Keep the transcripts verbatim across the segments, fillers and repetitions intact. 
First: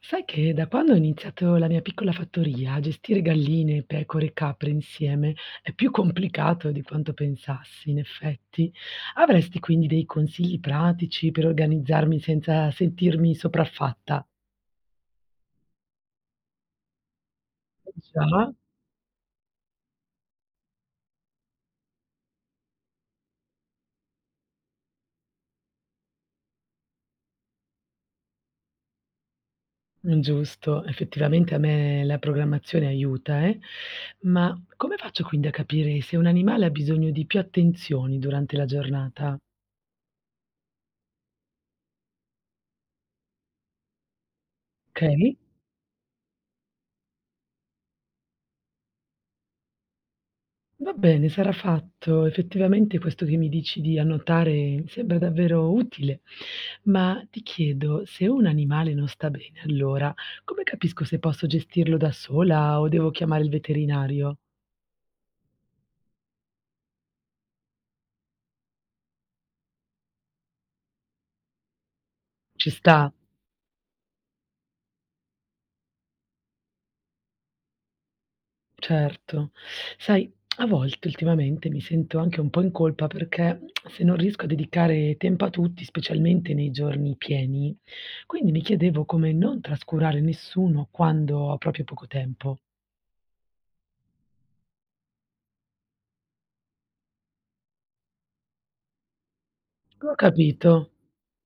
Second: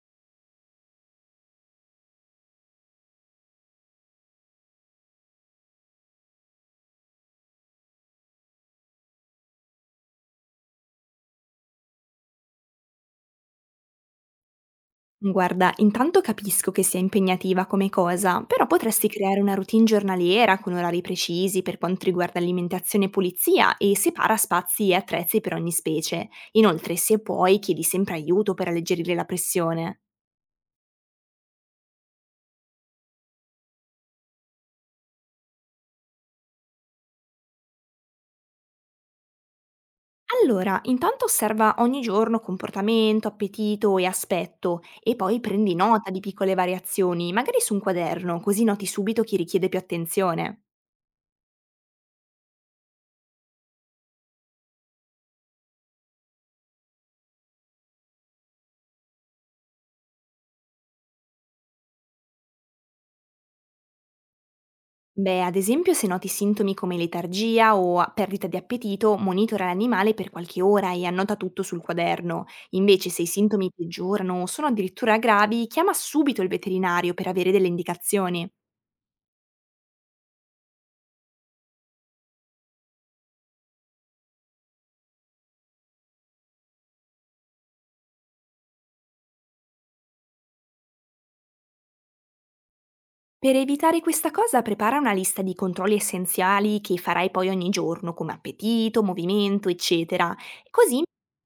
Sai che da quando ho iniziato la mia piccola fattoria, a gestire galline, pecore e capre insieme è più complicato di quanto pensassi, in effetti. Avresti quindi dei consigli pratici per organizzarmi senza sentirmi sopraffatta? Guarda, intanto capisco che sia impegnativa come cosa, Già, però potresti creare una routine giornaliera con orari precisi per quanto riguarda alimentazione e pulizia e separa spazi e attrezzi per ogni specie. Inoltre, se puoi, chiedi sempre aiuto per alleggerire la pressione. giusto, effettivamente a me la programmazione aiuta, eh? Ma come faccio quindi a capire se un animale ha bisogno di più attenzioni durante la giornata? Allora, intanto osserva ogni giorno comportamento, appetito e aspetto Ok? e poi prendi nota di piccole variazioni, magari su un quaderno, così noti subito chi richiede più attenzione. Va bene, sarà fatto. Effettivamente questo che mi dici di annotare mi sembra davvero utile, ma ti chiedo, se un animale non sta bene, allora come capisco se posso gestirlo da sola o devo chiamare il veterinario? Beh, ad esempio, se noti sintomi come letargia o a- perdita di appetito, monitora l'animale per qualche ora e annota tutto sul quaderno. Ci Invece, sta, se i sintomi peggiorano o sono addirittura gravi, chiama subito il veterinario per avere delle indicazioni. certo. Sai, a volte ultimamente mi sento anche un po' in colpa perché se non riesco a dedicare tempo a tutti, specialmente nei giorni pieni, quindi mi chiedevo come non trascurare nessuno quando ho proprio poco tempo. Per evitare questa cosa, prepara una lista di controlli essenziali che farai poi ogni giorno, come appetito, movimento, Ho eccetera. capito. Così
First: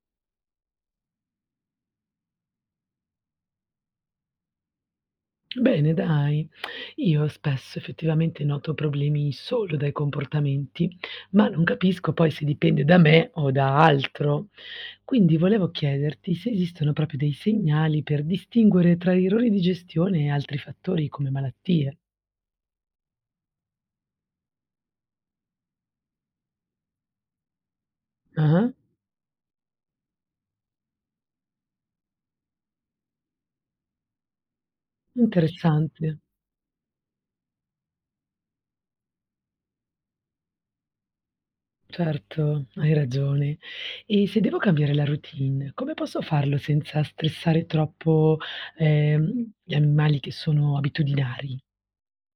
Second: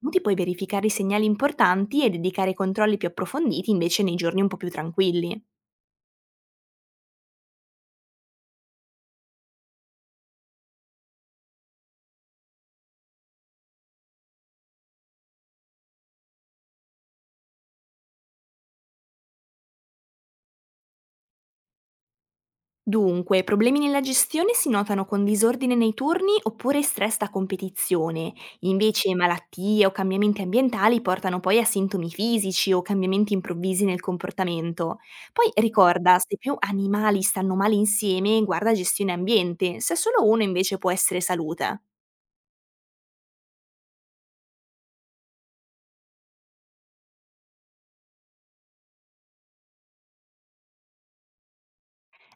ti puoi verificare i segnali importanti e dedicare controlli più approfonditi invece nei giorni un po' più tranquilli. Bene, dai. Io spesso effettivamente noto problemi solo dai comportamenti, ma non capisco poi se dipende da me o da altro. Quindi volevo chiederti se esistono proprio dei segnali per distinguere tra errori di gestione e altri fattori come malattie. Dunque, problemi nella gestione si notano con disordine nei turni oppure stress da competizione. Ah, Invece malattie o cambiamenti ambientali portano poi a sintomi fisici o cambiamenti improvvisi nel comportamento. Poi interessante. ricorda, se più animali stanno male insieme, guarda gestione ambiente, se solo uno invece può essere salute. Certo, hai ragione. E se devo cambiare la routine, come posso farlo senza stressare troppo, ehm, gli animali che sono abitudinari?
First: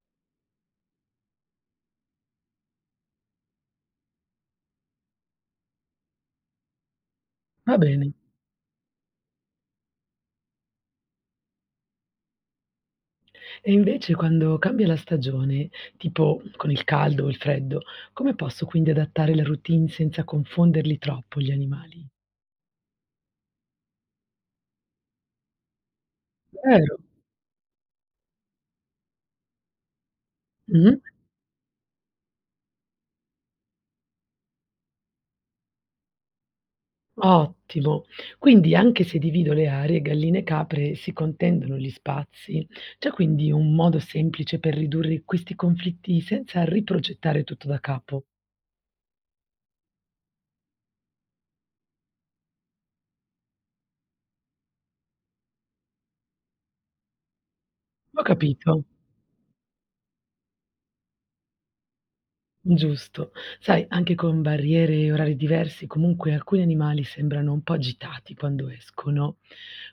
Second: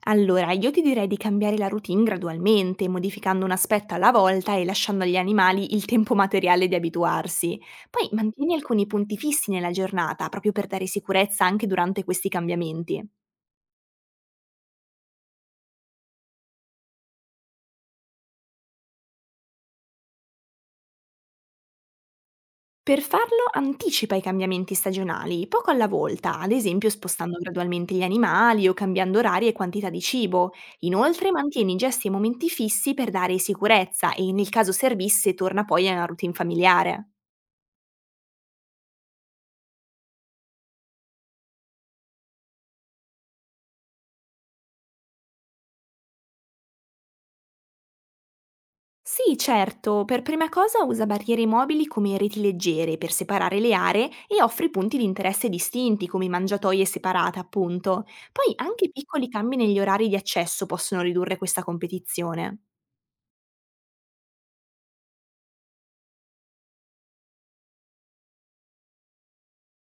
Allora, io ti direi di cambiare la routine gradualmente, modificando un aspetto alla volta e lasciando agli animali il tempo materiale di abituarsi. Va Poi bene. mantieni alcuni punti fissi nella giornata, proprio per dare sicurezza anche durante questi cambiamenti. E invece quando cambia la stagione, tipo con il caldo o il freddo, come posso quindi adattare la routine senza confonderli troppo gli animali? Per farlo, anticipa i cambiamenti stagionali, poco alla volta, ad esempio Vero? spostando gradualmente gli animali o cambiando orari e quantità di cibo. Mh-mh. Inoltre, mantieni gesti e momenti fissi per dare sicurezza e, nel caso servisse, torna poi a una routine familiare. Ottimo. Quindi anche se divido le aree, galline e capre si contendono gli spazi. C'è quindi un modo semplice per ridurre questi conflitti senza riprogettare tutto da capo. Sì, certo, per prima cosa usa barriere mobili come reti leggere per separare le aree e offri punti di interesse distinti come mangiatoie separate, appunto. Ho Poi capito. anche piccoli cambi negli orari di accesso possono ridurre questa competizione. Giusto. Sai, anche con barriere e orari diversi, comunque alcuni animali sembrano un po' agitati quando escono.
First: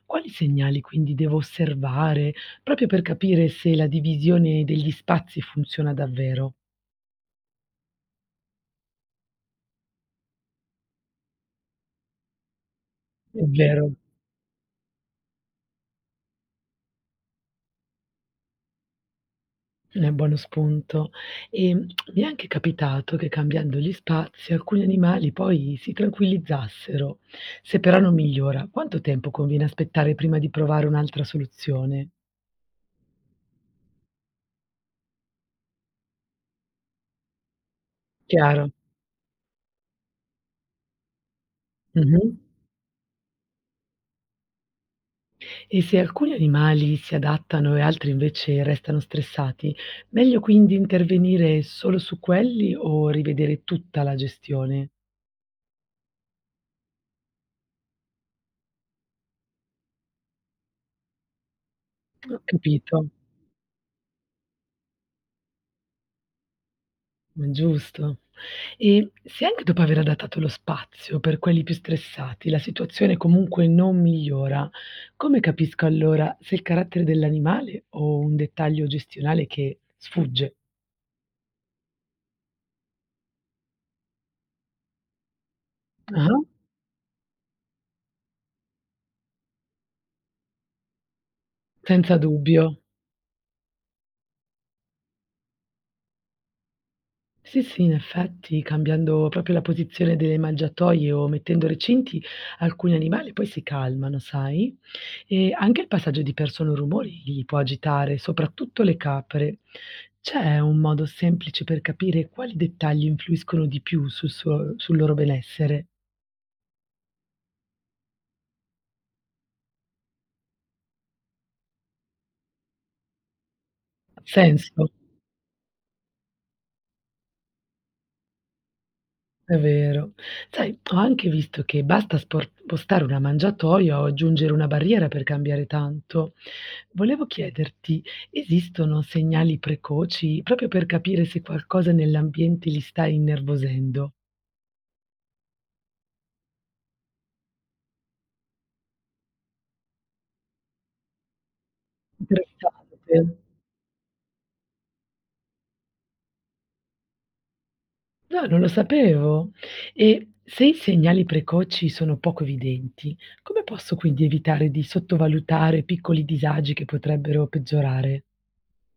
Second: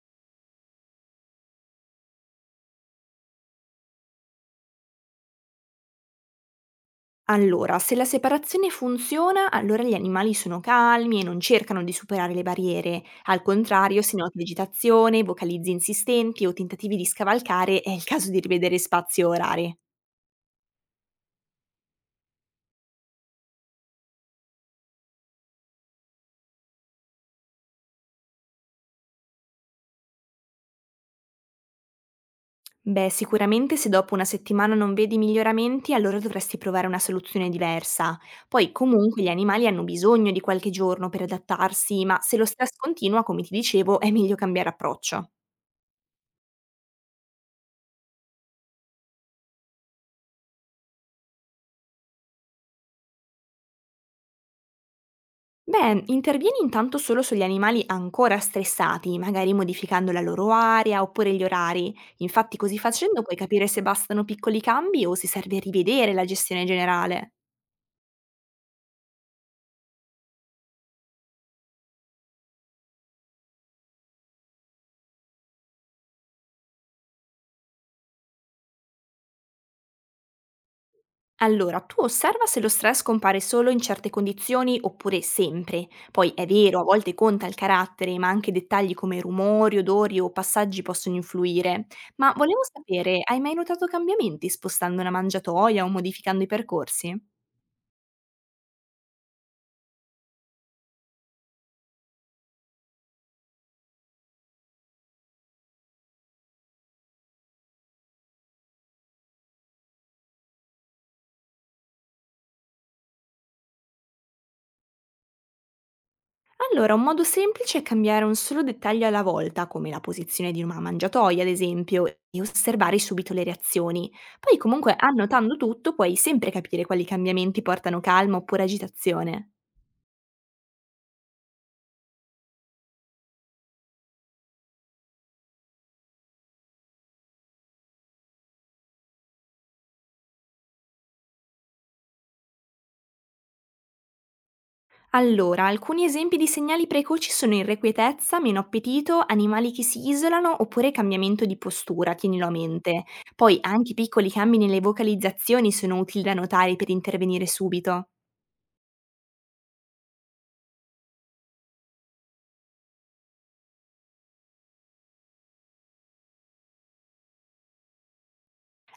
Quali segnali quindi devo osservare proprio per capire se la divisione degli spazi funziona davvero? Allora, se la separazione funziona, allora gli animali sono calmi e non cercano di superare le barriere. Al È vero, contrario, se noti vegetazione, vocalizzi insistenti o tentativi di scavalcare, è il caso di rivedere spazi e orari. è buono spunto. E mm, mi è anche capitato che cambiando gli spazi alcuni animali poi si tranquillizzassero. Se però non migliora, quanto tempo conviene aspettare prima di provare un'altra soluzione? Beh, sicuramente se dopo una settimana non vedi miglioramenti, allora dovresti provare una soluzione diversa. Chiaro. Poi comunque gli animali hanno bisogno di qualche giorno per adattarsi, ma se Mhm. lo stress continua, come ti dicevo, è meglio cambiare approccio. E se alcuni animali si adattano e altri invece restano stressati, meglio quindi intervenire solo su quelli o rivedere tutta la gestione? Beh, intervieni intanto solo sugli animali ancora stressati, magari modificando la loro area oppure gli orari. Ho Infatti così capito, facendo puoi capire se bastano piccoli cambi o se serve rivedere la gestione generale. ma giusto. E se anche dopo aver adattato lo spazio per quelli più stressati, la situazione comunque non migliora, come capisco allora se il carattere dell'animale o un dettaglio gestionale che sfugge? Allora, tu osserva se lo stress compare solo in certe condizioni oppure sempre. Poi Ah, è vero, a volte conta il carattere, ma anche dettagli come rumori, odori o passaggi possono influire. senza Ma volevo dubbio. sapere, hai mai notato cambiamenti spostando la mangiatoia o modificando i percorsi? Sì, sì, in effetti cambiando proprio la posizione delle mangiatoie o mettendo recinti, alcuni animali poi si calmano, sai? E anche il passaggio di persone o rumori li può agitare, soprattutto le capre. C'è un modo semplice per capire quali dettagli influiscono di più sul suo- sul loro benessere? Allora, un modo semplice è cambiare un solo dettaglio alla volta, come la posizione di una mangiatoia, ad esempio, e osservare subito le reazioni. Ha Poi senso? comunque, annotando tutto, puoi sempre capire quali cambiamenti portano calma oppure agitazione. È vero. Sai, ho anche visto che basta spor spostare una mangiatoia o aggiungere una barriera per cambiare tanto. Volevo chiederti, esistono segnali precoci proprio per capire se qualcosa nell'ambiente li sta innervosendo? Allora, alcuni esempi di segnali precoci sono irrequietezza, meno appetito, animali che si isolano oppure cambiamento di postura, tienilo a Interessante. mente. Poi anche piccoli cambi nelle vocalizzazioni sono utili da notare per intervenire subito. No, non lo sapevo. E se i segnali precoci sono poco evidenti, come posso quindi evitare di sottovalutare piccoli disagi che potrebbero peggiorare?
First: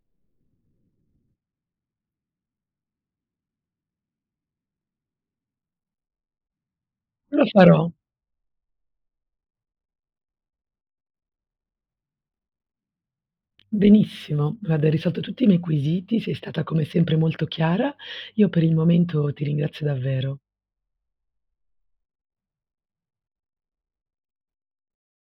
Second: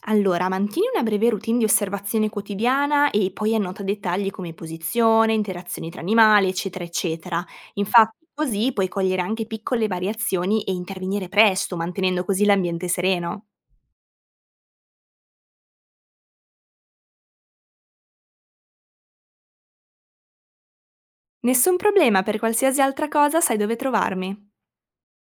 Allora, mantieni una breve routine di osservazione quotidiana e poi annota dettagli come posizione, interazioni tra animali, eccetera, Lo eccetera. farò. Infatti, così puoi cogliere anche piccole variazioni e intervenire presto, mantenendo così l'ambiente sereno. Benissimo, guarda, hai risolto tutti i miei quesiti, sei stata come sempre molto chiara. Io per il momento ti ringrazio davvero. Nessun problema, per qualsiasi altra cosa sai dove trovarmi.